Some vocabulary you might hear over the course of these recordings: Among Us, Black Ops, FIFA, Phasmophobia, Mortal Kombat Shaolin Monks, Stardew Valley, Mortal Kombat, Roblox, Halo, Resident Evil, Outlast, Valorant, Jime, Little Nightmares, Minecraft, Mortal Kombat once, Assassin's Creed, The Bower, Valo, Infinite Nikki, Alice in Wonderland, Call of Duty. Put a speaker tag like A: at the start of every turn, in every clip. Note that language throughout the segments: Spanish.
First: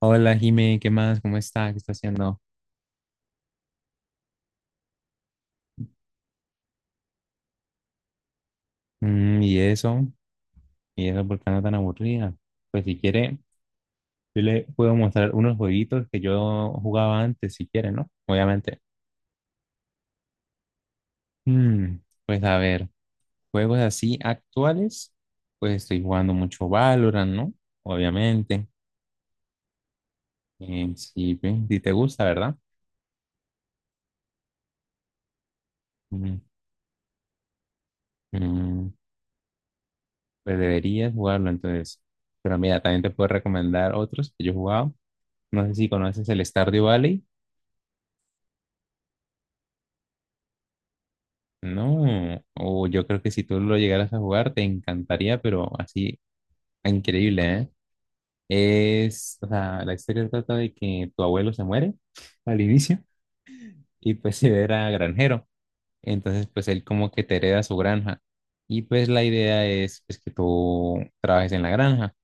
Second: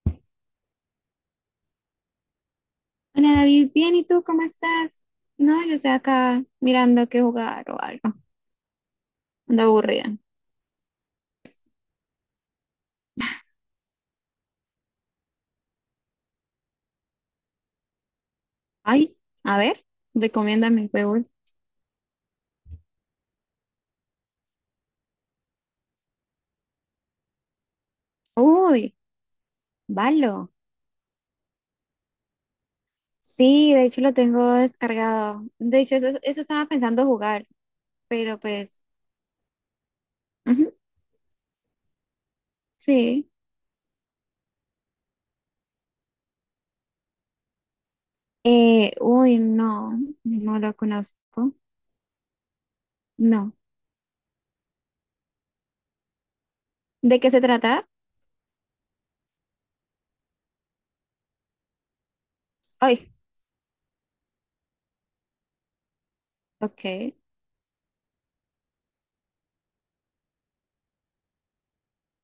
A: Hola, Jime, ¿qué más? ¿Cómo está? ¿Qué está haciendo?
B: Hola David, bien, ¿y tú cómo estás? No, yo estoy acá mirando qué jugar o algo.
A: Mm, y
B: Ando
A: eso,
B: aburrida.
A: y eso, ¿por qué anda tan aburrida? Pues si quiere, yo le puedo mostrar unos jueguitos que yo jugaba antes, si quiere, ¿no? Obviamente.
B: Ay, a ver, recomiéndame juegos.
A: Mm, pues a ver, juegos así actuales, pues estoy jugando mucho Valorant, ¿no? Obviamente.
B: Uy, Valo.
A: Si, si te gusta, ¿verdad?
B: Sí, de hecho lo tengo descargado. De hecho, eso,
A: Mm,
B: eso estaba pensando jugar, pero pues,
A: mm, pues
B: ujú,
A: deberías jugarlo entonces. Pero mira, también te puedo
B: sí.
A: recomendar otros que yo he jugado. No sé si conoces el Stardew Valley.
B: Uy, no, no lo conozco.
A: No, o yo creo que si
B: No.
A: tú lo llegaras a jugar te encantaría, pero así
B: ¿De qué se
A: increíble, ¿eh?
B: trata?
A: Es, o sea, la historia trata de que tu abuelo se muere al inicio
B: Ay,
A: y pues se era granjero, entonces pues él como
B: ok.
A: que te hereda su granja y pues la idea es pues que tú trabajes en la granja,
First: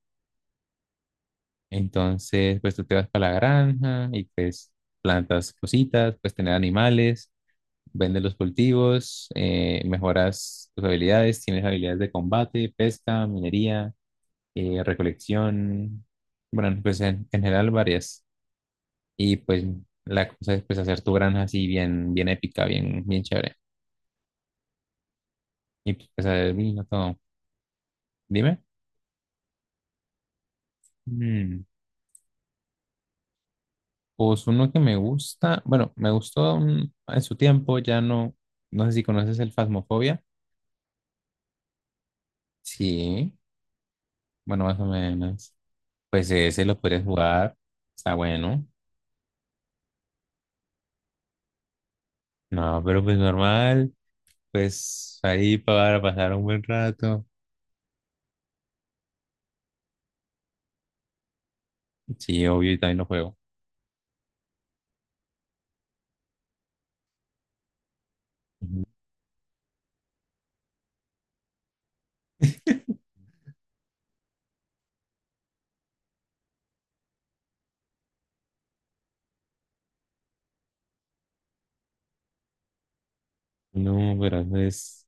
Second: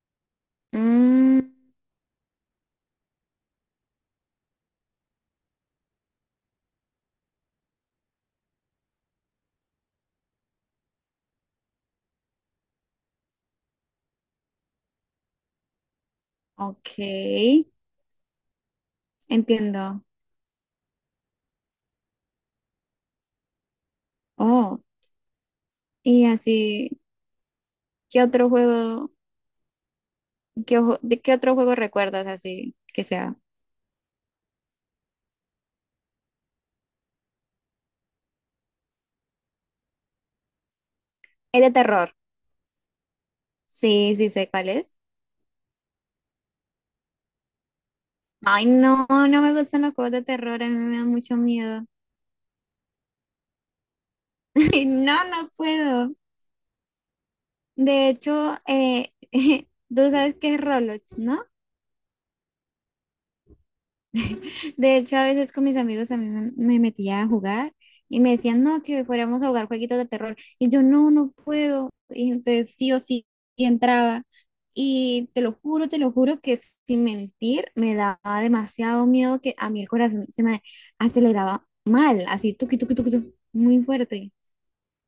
B: Mm,
A: entonces pues tú te vas para la granja y pues plantas cositas, pues tener animales. Vendes los cultivos, mejoras tus habilidades, tienes habilidades de combate, pesca, minería, recolección, bueno,
B: ok,
A: pues en general varias. Y pues
B: entiendo.
A: la cosa es pues hacer tu granja así bien, bien épica, bien, bien chévere.
B: Oh,
A: Y pues
B: y
A: hacer vino
B: así.
A: todo.
B: ¿Qué otro
A: Dime.
B: juego, de qué otro
A: Mm,
B: juego recuerdas así que sea?
A: Pues uno que me gusta, bueno, me gustó en su tiempo, ya no, no sé si conoces el Phasmophobia.
B: Es de terror.
A: Sí,
B: Sí, sí sé
A: bueno,
B: cuál
A: más o
B: es.
A: menos. Pues ese lo puedes jugar, está bueno.
B: Ay, no, no me gustan los juegos de terror, a mí me da mucho miedo.
A: No, pero pues normal,
B: No,
A: pues
B: no
A: ahí para
B: puedo.
A: pasar un buen rato.
B: De hecho, tú sabes qué es Roblox, ¿no?
A: Sí, obvio, y también lo juego.
B: De hecho, a veces con mis amigos también me metía a jugar y me decían, no,
A: Ujú.
B: que fuéramos a jugar jueguitos de terror. Y yo, no, no puedo. Y entonces sí o sí y entraba. Y te lo juro que sin mentir me daba demasiado miedo que a mí el corazón se me aceleraba mal, así tuqui, tuqui, tuqui, tuqui, muy
A: No,
B: fuerte.
A: pero eso es,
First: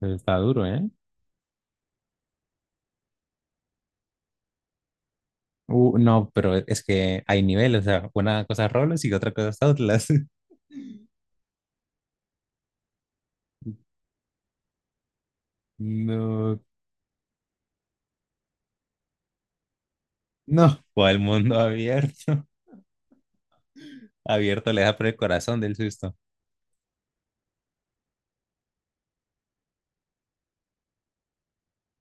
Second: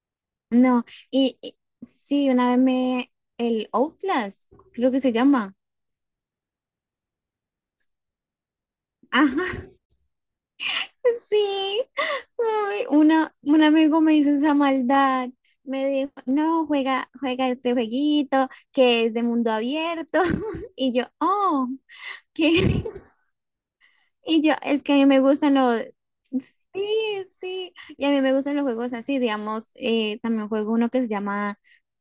A: eso está duro,
B: No,
A: ¿eh?
B: y sí, una vez me, el Outlast, creo que se llama.
A: No, pero es que hay niveles, o sea, una cosa es roles y otra
B: Ajá,
A: cosa es Outlast.
B: sí, ay, una, un amigo me hizo esa maldad. Me dijo,
A: No,
B: no, juega, juega este jueguito que es de mundo abierto.
A: no,
B: Y yo,
A: o el mundo
B: oh,
A: abierto.
B: ¿qué? Y yo,
A: Abierto le
B: es que
A: da
B: a
A: por
B: mí
A: el
B: me gustan
A: corazón del
B: los...
A: susto.
B: Sí, sí. Y a mí me gustan los juegos así, digamos, también juego uno que se llama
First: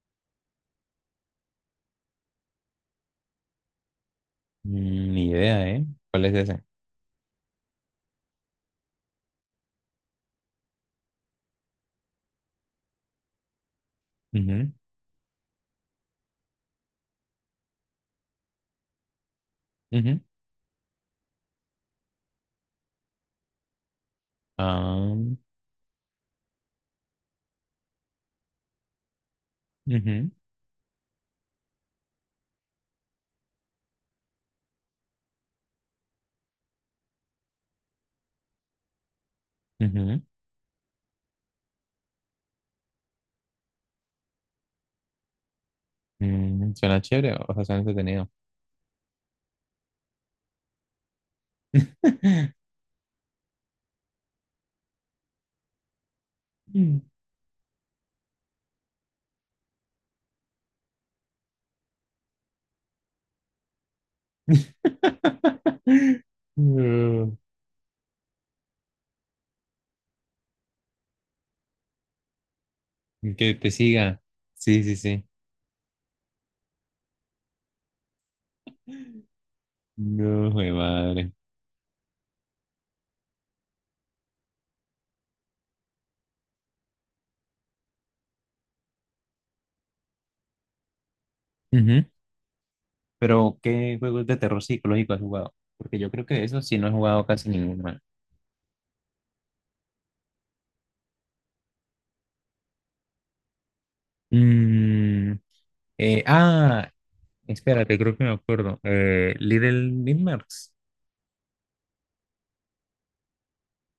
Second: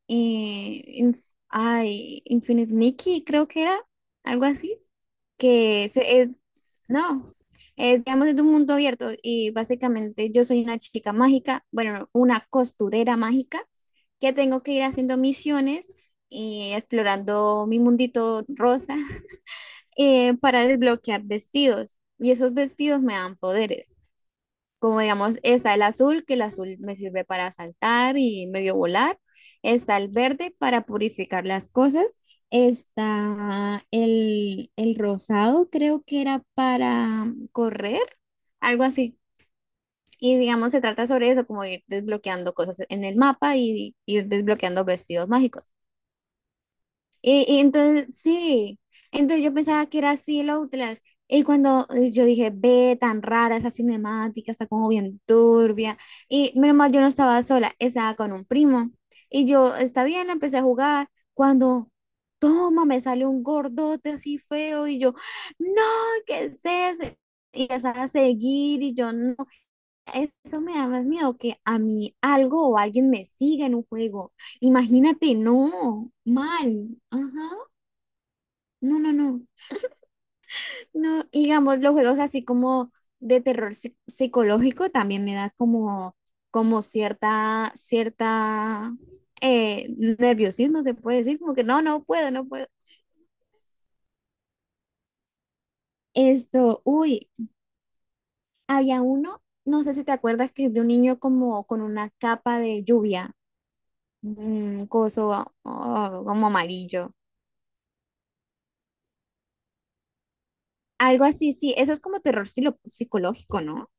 B: eh, Inf- ay, Infinite Nikki, creo que era, algo así
A: Mm, ni idea, ¿eh?
B: que se-
A: ¿Cuál
B: es-
A: es ese?
B: no, es, digamos, es un mundo abierto y básicamente yo soy una chica mágica, bueno, no, una costurera mágica que tengo
A: Ujú,
B: que ir haciendo misiones y explorando mi mundito rosa
A: ujú,
B: para desbloquear vestidos y esos vestidos me dan poderes como
A: ah,
B: digamos, está el azul, que el azul me sirve para saltar y medio volar. Está el
A: ujú,
B: verde para purificar las cosas. Está el rosado, creo que era para correr, algo así.
A: ujú.
B: Y digamos, se trata sobre eso, como ir desbloqueando cosas en el mapa y ir desbloqueando vestidos mágicos.
A: Suena chévere,
B: Y,
A: o
B: y
A: sea, suena
B: entonces,
A: entretenido.
B: sí, entonces yo pensaba que era así el Outlast. Y cuando yo dije, ve, tan rara esa cinemática, está como bien turbia. Y menos mal, yo no estaba sola, estaba con un primo. Y yo, está bien, empecé a jugar. Cuando, toma, me sale un gordote así feo. Y yo, no, ¿qué es eso?
A: No,
B: Y empezaba a seguir. Y yo, no, eso me da más miedo que a mí algo o alguien me
A: que
B: siga
A: te
B: en un
A: siga.
B: juego.
A: Sí, sí, sí.
B: Imagínate, no, mal. Ajá. No, no, no.
A: No, jue
B: No,
A: madre.
B: digamos, los juegos así como de psicológico también me da como, como cierta, cierta eh, nerviosismo, se puede decir, como que no,
A: Ujú.
B: no puedo, no puedo.
A: Pero, ¿qué juegos de terror psicológico has jugado? Porque yo creo que eso sí
B: Esto,
A: no he jugado
B: uy,
A: casi ninguno. Man.
B: había uno, no sé si te acuerdas que es de un niño como con una capa de lluvia, un
A: Mm,
B: coso ah,
A: eh,
B: como
A: ah,
B: amarillo.
A: espérate, creo que me acuerdo. Little Nightmares.
B: Algo así, sí, eso es como psicológico, ¿no?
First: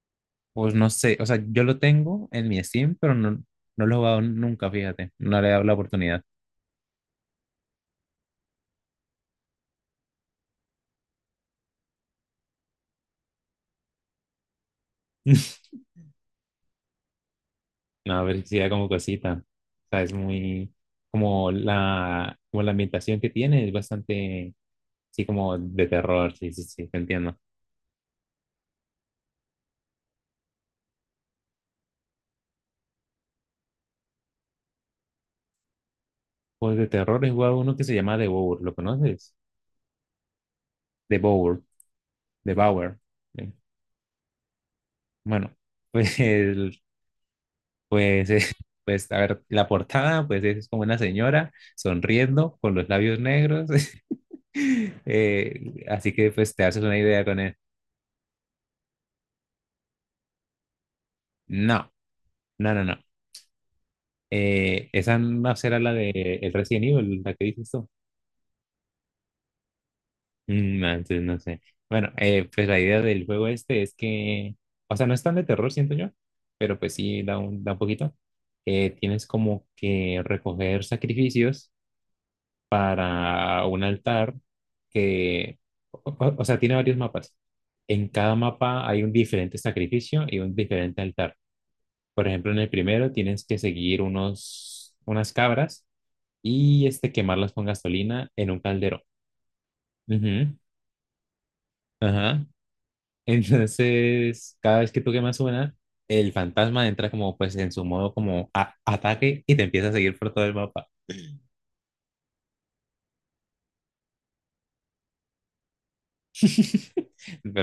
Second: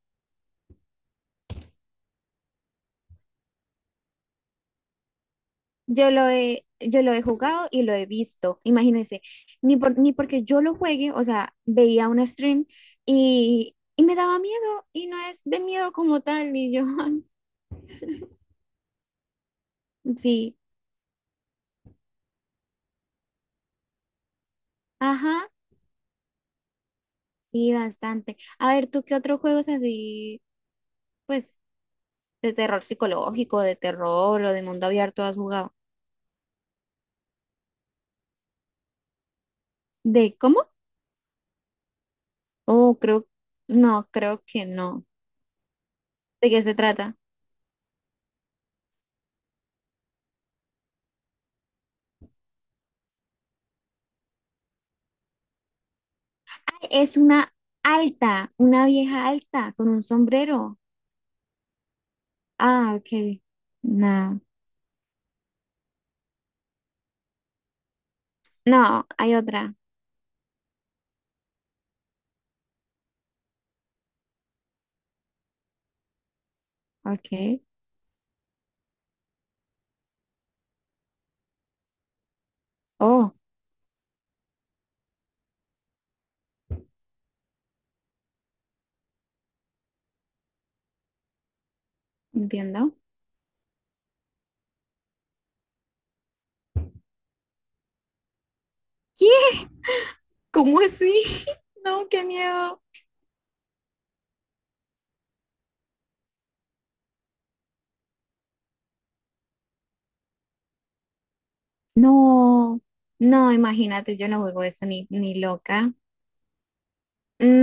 A: Pues no sé, o sea, yo lo tengo en mi Steam, pero no, no lo he jugado nunca, fíjate. No le he dado la oportunidad.
B: Yo lo he jugado y lo he visto, imagínense, ni porque yo lo juegue, o sea, veía un stream y me daba miedo y no es de miedo como tal, y yo, ay,
A: No, pero sí da como cosita. O sea, es
B: sí,
A: muy como la ambientación que tiene es bastante, sí,
B: ajá,
A: como de terror, sí, sí, sí, te entiendo.
B: sí, bastante. A ver, ¿tú qué otros juegos así, pues, de terror psicológico, de terror o de mundo abierto has jugado?
A: Pues de terror he jugado uno que se llama The Bower, ¿lo conoces?
B: ¿De cómo?
A: The Bower, The
B: Oh,
A: Bower.
B: creo,
A: Sí.
B: no, creo que no.
A: Bueno, pues,
B: ¿De qué se
A: el-
B: trata?
A: pues, eh, pues, a ver, la portada, pues es como una señora sonriendo con los labios negros. Así que pues te haces una
B: Es
A: idea con
B: una
A: él.
B: alta, una vieja alta con un sombrero.
A: No, no, no,
B: Ah,
A: no.
B: ok. No,
A: Esa no será la de el Resident Evil, la que dices tú.
B: no, hay otra.
A: No, entonces no sé. Bueno, pues la idea del juego este es que, o sea, no es tan de terror, siento yo, pero pues sí
B: Ok.
A: da un poquito. Tienes como que recoger sacrificios
B: Oh,
A: para un altar que, o sea, tiene varios mapas. En cada mapa hay un diferente sacrificio y un diferente altar. Por ejemplo, en el
B: entiendo.
A: primero tienes que seguir unos, unas cabras y este, quemarlas con gasolina en un calderón.
B: ¿Qué?
A: Ujú,
B: ¿Cómo así? No, qué
A: ajá.
B: miedo.
A: Entonces, cada vez que tú quemas una, el fantasma entra como pues en su modo como ataque y te empieza a seguir por todo el mapa.
B: No, no, imagínate, yo no juego eso ni, ni loca.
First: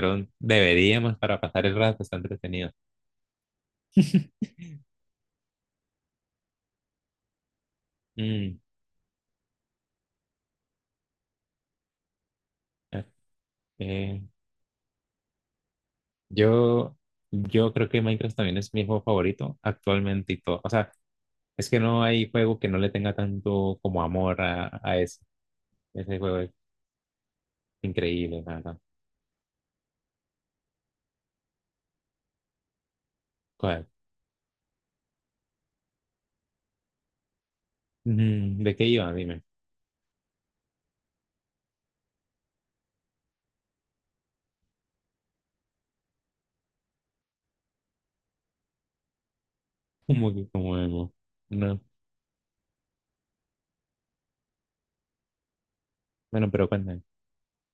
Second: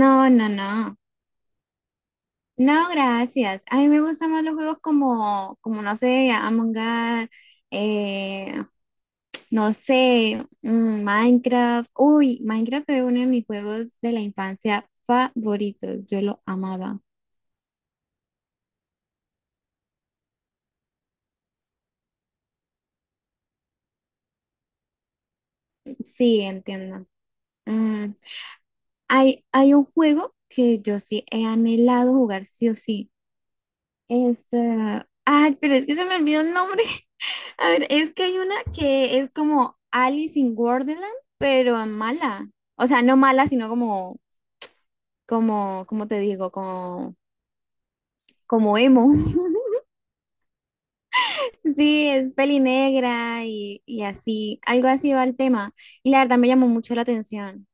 B: No, no, no.
A: deberíamos para pasar el rato, está entretenido.
B: No, gracias. A mí me gustan más los juegos como, como no sé, Among Us,
A: Mm,
B: eh, no sé, Minecraft. Uy, Minecraft fue uno de mis juegos de la
A: eh,
B: infancia favoritos. Yo lo
A: yo,
B: amaba.
A: yo creo que Minecraft también es mi juego favorito actualmente y todo. O sea, es que no hay juego que no le tenga tanto como amor a eso. Ese juego
B: Sí,
A: es
B: entiendo. Mm,
A: increíble, la verdad.
B: Hay, hay un juego que yo sí he anhelado jugar sí o sí. Este, ay, pero es que se me olvidó el nombre. A ver, es que hay una
A: Ujú, ¿de qué iba?
B: que es
A: Dime.
B: como Alice in Wonderland, pero mala. O sea, no mala, sino como, como, ¿como te digo? Como, como emo.
A: ¿Como que como emo? No.
B: Sí, es peli negra y así, algo así va el tema. Y la verdad me
A: Bueno, pero
B: llamó mucho
A: cuéntame.
B: la atención.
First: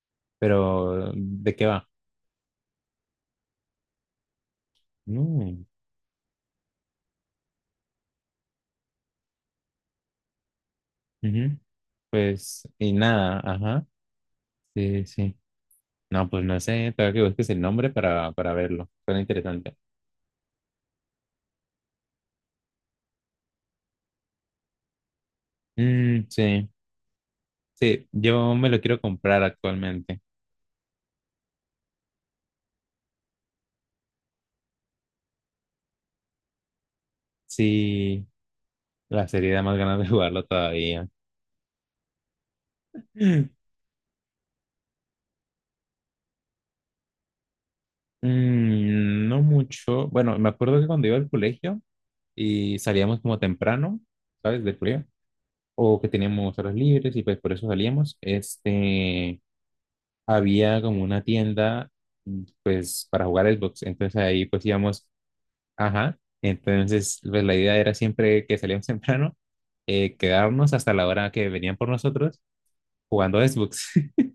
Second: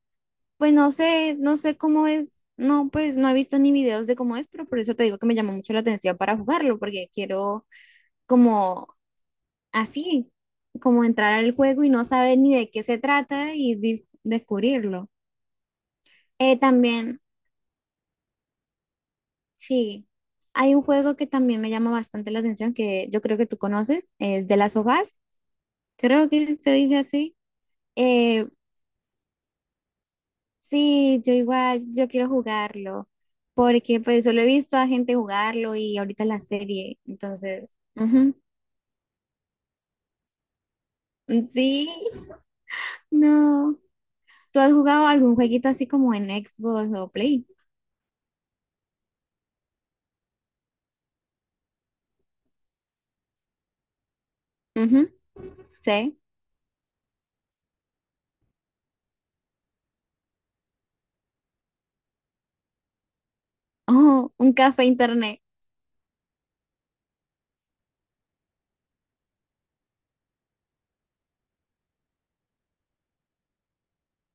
B: Pues no
A: Pero,
B: sé,
A: ¿de
B: no
A: qué
B: sé
A: va?
B: cómo es, no, pues no he visto ni videos de cómo es, pero por eso te digo que me llamó
A: No.
B: mucho la atención para jugarlo, porque quiero como así, como entrar al
A: Ujú.
B: juego y no saber ni
A: Pues,
B: de qué
A: y
B: se
A: nada,
B: trata y
A: ajá. Sí,
B: descubrirlo.
A: sí. No, pues no sé, tengo
B: También,
A: que busques el nombre para verlo. Suena interesante.
B: sí, hay un juego que también me llama bastante la atención que yo creo que tú conoces, es de las sofás,
A: Mm,
B: creo que
A: sí,
B: se dice así.
A: sí,
B: Eh,
A: yo me lo quiero comprar actualmente.
B: sí, yo igual, yo quiero jugarlo, porque pues solo he visto a gente jugarlo y ahorita la serie, entonces,
A: Sí,
B: ujú.
A: la serie da más ganas de jugarlo todavía.
B: Sí, no. ¿Tú has jugado algún jueguito así como en Xbox o Play?
A: No mucho. Bueno, me acuerdo que cuando iba al colegio y salíamos como temprano, ¿sabes? Del colegio.
B: Ujú,
A: O que
B: sí.
A: teníamos horas libres y pues por eso salíamos, este, había como una tienda pues para jugar Xbox, entonces
B: Oh,
A: ahí
B: un
A: pues
B: café
A: íbamos,
B: internet.
A: ajá, entonces pues la idea era siempre que salíamos temprano, quedarnos hasta la hora que venían por nosotros jugando Xbox.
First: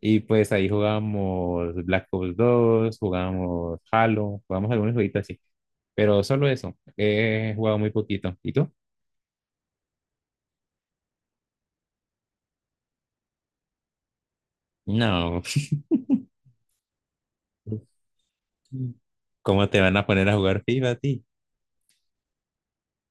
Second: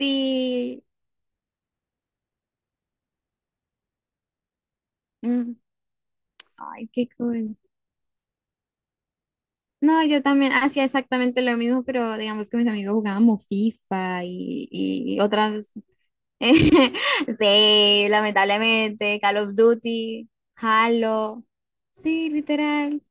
A: Y pues ahí jugábamos Black Ops 2, jugábamos Halo, jugábamos algunos jueguitos así.
B: Mm.
A: Pero solo eso,
B: Ay, qué
A: he
B: cool.
A: jugado muy poquito. ¿Y tú?
B: No, yo también hacía exactamente lo mismo, pero digamos que mis amigos jugábamos FIFA y
A: No.
B: otras. Sí, lamentablemente, Call of
A: ¿Cómo te van a poner
B: Duty,
A: a jugar FIFA a ti?
B: Halo. Sí, literal.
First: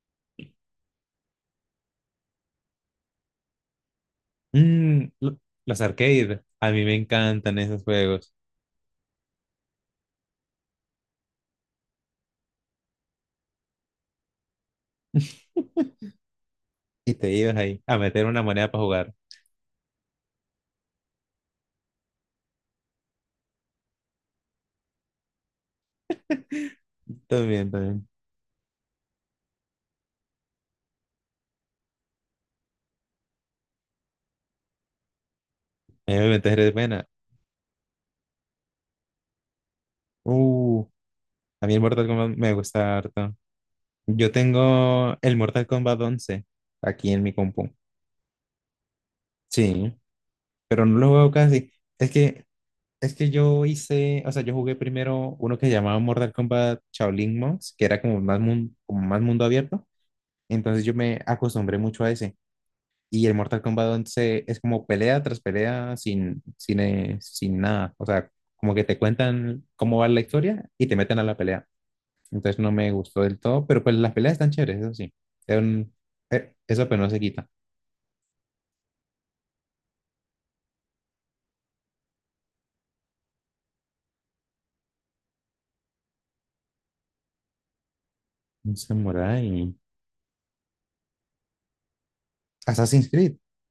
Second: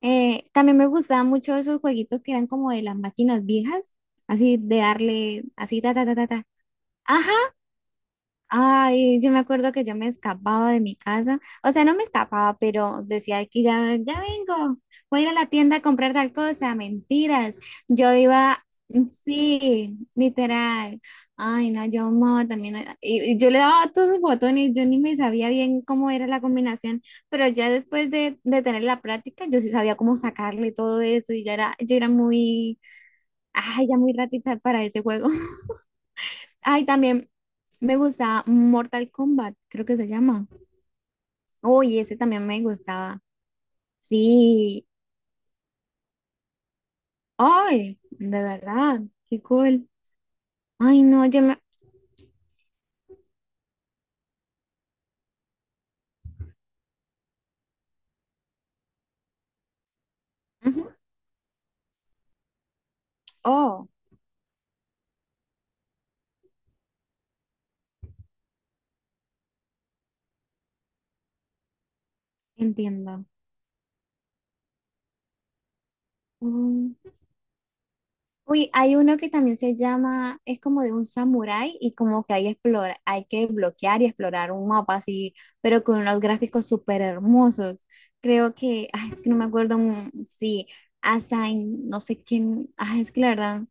B: También me gustaban mucho esos jueguitos que eran como de las máquinas viejas, así de
A: Mm, lo-
B: darle, así
A: los
B: ta ta ta ta
A: arcades,
B: ta.
A: a mí me
B: Ajá,
A: encantan esos juegos.
B: ay, yo me acuerdo que yo me escapaba de mi casa, o sea, no me escapaba, pero decía que ya, ya vengo, voy a ir a la tienda a comprar tal cosa,
A: Y te ibas
B: mentiras.
A: ahí a
B: Yo
A: meter una
B: iba,
A: moneda para jugar.
B: sí, literal. Ay, no, yo amaba también, y yo le daba a todos los botones, yo ni me sabía bien cómo era la combinación, pero
A: También,
B: ya
A: también.
B: después de tener la práctica, yo sí sabía cómo sacarle todo eso y ya era, yo era muy, ay, ya muy ratita para ese juego.
A: A mí me metes de
B: Ay,
A: pena.
B: también. Me gusta Mortal Kombat, creo que se llama.
A: Uh, a mí el
B: Uy,
A: Mortal
B: ese
A: Kombat
B: también
A: me
B: me
A: gusta
B: gustaba.
A: harto. Yo
B: Sí.
A: tengo el Mortal Kombat 11 aquí en mi compu.
B: Ay, de verdad, qué cool.
A: Sí, pero no
B: Ay,
A: lo
B: no,
A: juego
B: yo me...
A: casi. Es que, es que yo hice, o sea, yo jugué primero uno que llamaba Mortal Kombat Shaolin Monks, que era como más, como más mundo abierto. Entonces
B: Ujú.
A: yo me acostumbré mucho a ese. Y el Mortal Kombat
B: Oh,
A: once es como pelea tras pelea sin nada. O sea, como que te cuentan cómo va la historia y te meten a la pelea. Entonces no me gustó
B: entiendo.
A: del todo, pero pues las peleas están chéveres, eso sí. Es un- eso pero
B: Mm.
A: no se quita.
B: Uy, hay uno que también se llama, es como de un samurái y como que hay, explora, hay que bloquear y explorar un mapa así, pero con unos gráficos súper hermosos. Creo
A: Un
B: que, ay, es que no me
A: samurai.
B: acuerdo, sí, Assign, no sé quién, ay,
A: Assassin's
B: es que la
A: Creed.
B: verdad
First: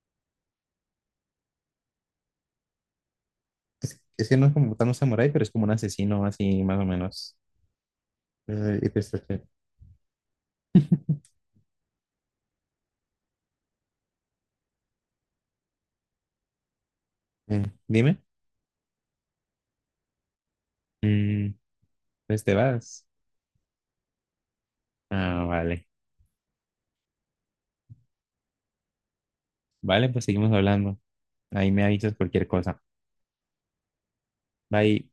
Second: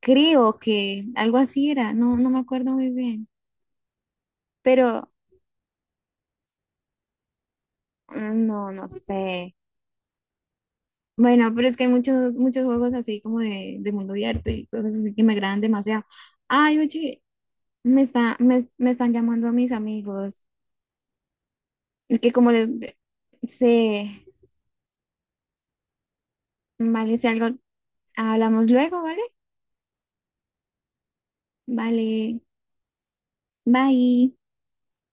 B: creo que algo así era, no, no me acuerdo muy bien,
A: Es que no es como tan un
B: pero
A: samurái, pero es como un asesino así más o menos.
B: no,
A: Eh, y
B: no
A: pues, eh,
B: sé. Bueno, pero es que hay muchos, muchos juegos así como de mundo abierto y cosas así que me agradan demasiado. Ay, oye,
A: dime.
B: me, me están llamando a mis amigos.
A: Mm,
B: Es que
A: pues
B: como
A: te
B: les
A: vas.
B: sé,
A: Ah, vale.
B: vale, si algo, hablamos luego, ¿vale?
A: Vale, pues seguimos hablando. Ahí me avisas
B: Vale,
A: cualquier cosa.
B: bye.
A: Bye.